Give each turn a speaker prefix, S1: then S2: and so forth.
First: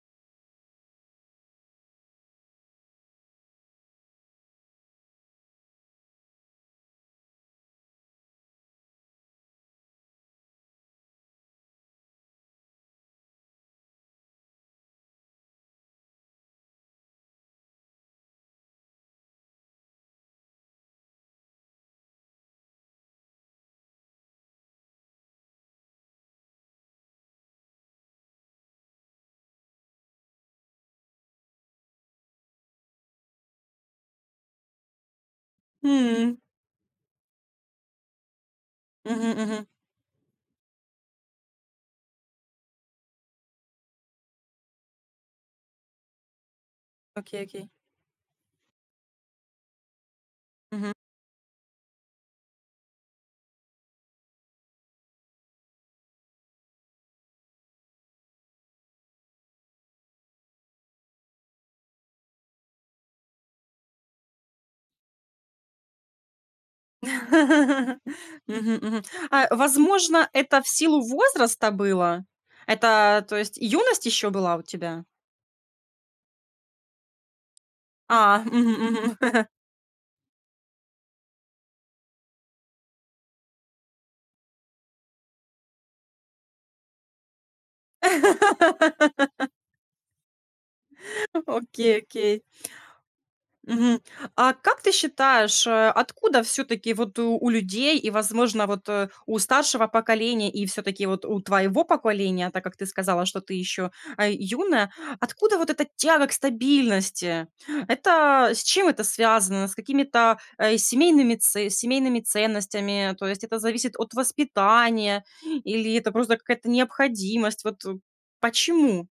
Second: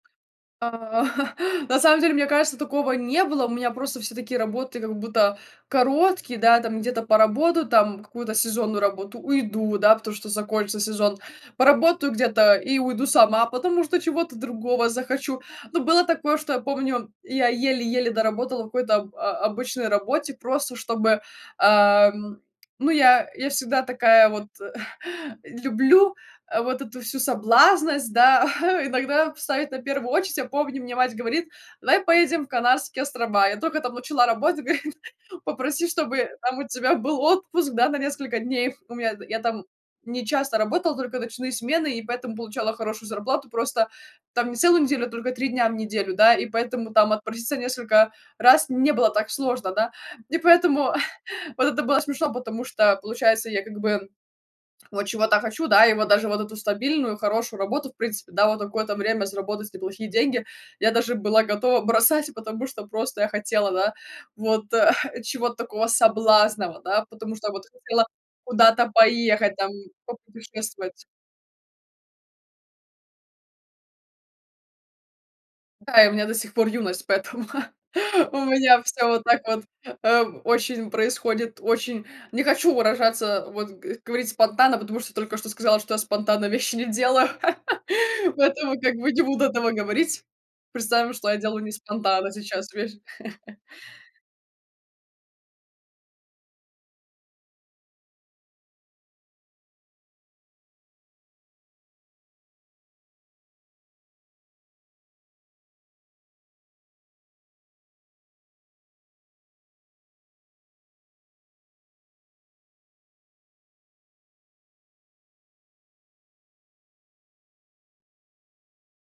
S1: А на самом, деле, мне кажется, такого не было. У меня просто все такие работы как будто короткие, да, там где-то поработаю, там какую-то сезонную работу- уйду, да, потому что закончится сезон, поработаю где-то и уйду сама, потому что чего-то другого захочу, но было такое, что, я помню, я еле-еле доработала в какой-то об о обычной работе, просто чтобы, ам ну я я всегда такая вот э, люблю, а вот эту всю соблазнность, да, иногда в ставить на первую очередь. Я помню, мне мать говорит: "Давай поедем в Канарские острова". Я только там начала работать, говорит: "Попроси чтобы
S2: М.
S1: там у тебя был отпуск да, на несколько дней". Их у меня
S2: Мгм
S1: я там
S2: мгм.
S1: не часто работала, только ночные смены и поэтому получала хорошую зарплату, просто там не целую неделю, только 3 дня в неделю, да, и поэтому там
S2: Окей
S1: отпроситься
S2: окей.
S1: несколько раз не было так сложно, да, и
S2: Мгм.
S1: поэтому вот это было смешно, потому что получается я как бы вот чего-то хочу, да, и вот даже вот эту стабильную хорошую работу, в принципе, да, вот на какое-то время заработать не плохие деньги я даже была готова бросать, потому что просто я хотела, да, вот, а, чего-то такого соблазнного, да, потому что вот хотела
S2: Мгм
S1: куда-то
S2: мгм. А
S1: поехать, там
S2: возможно, это в силу
S1: попутешествовать.
S2: возраста было? Это, то есть, юность ещё была у тебя?
S1: Да и у меня до сих пор юность, поэтому
S2: А.
S1: у
S2: Мгм
S1: меня всё вот
S2: мгм.
S1: так вот, ам, очень происходит очень Не хочу выражаться, вот г говорить спонтанно, потому что только что сказала, что я спонтанно вещи не делаю, поэтому как бы не буду этого говорить. Представим, что я делаю не
S2: Окей
S1: спонтанно
S2: окей.
S1: сейчас вещь.
S2: Мгм. А как ты считаешь э, откуда всё-таки вот, э, у людей и, возможно, вот, э, у старшего поколения и всё-таки вот у твоего поколения, так как ты сказала, что ты ещё, а, юная, откуда вот эта тяга к стабильности? Это, с чем это связано? С какими-то, э, семейными це семейными ценностями? То есть это зависит от воспитания или это просто какая-то необходимость? Вот, э, почему.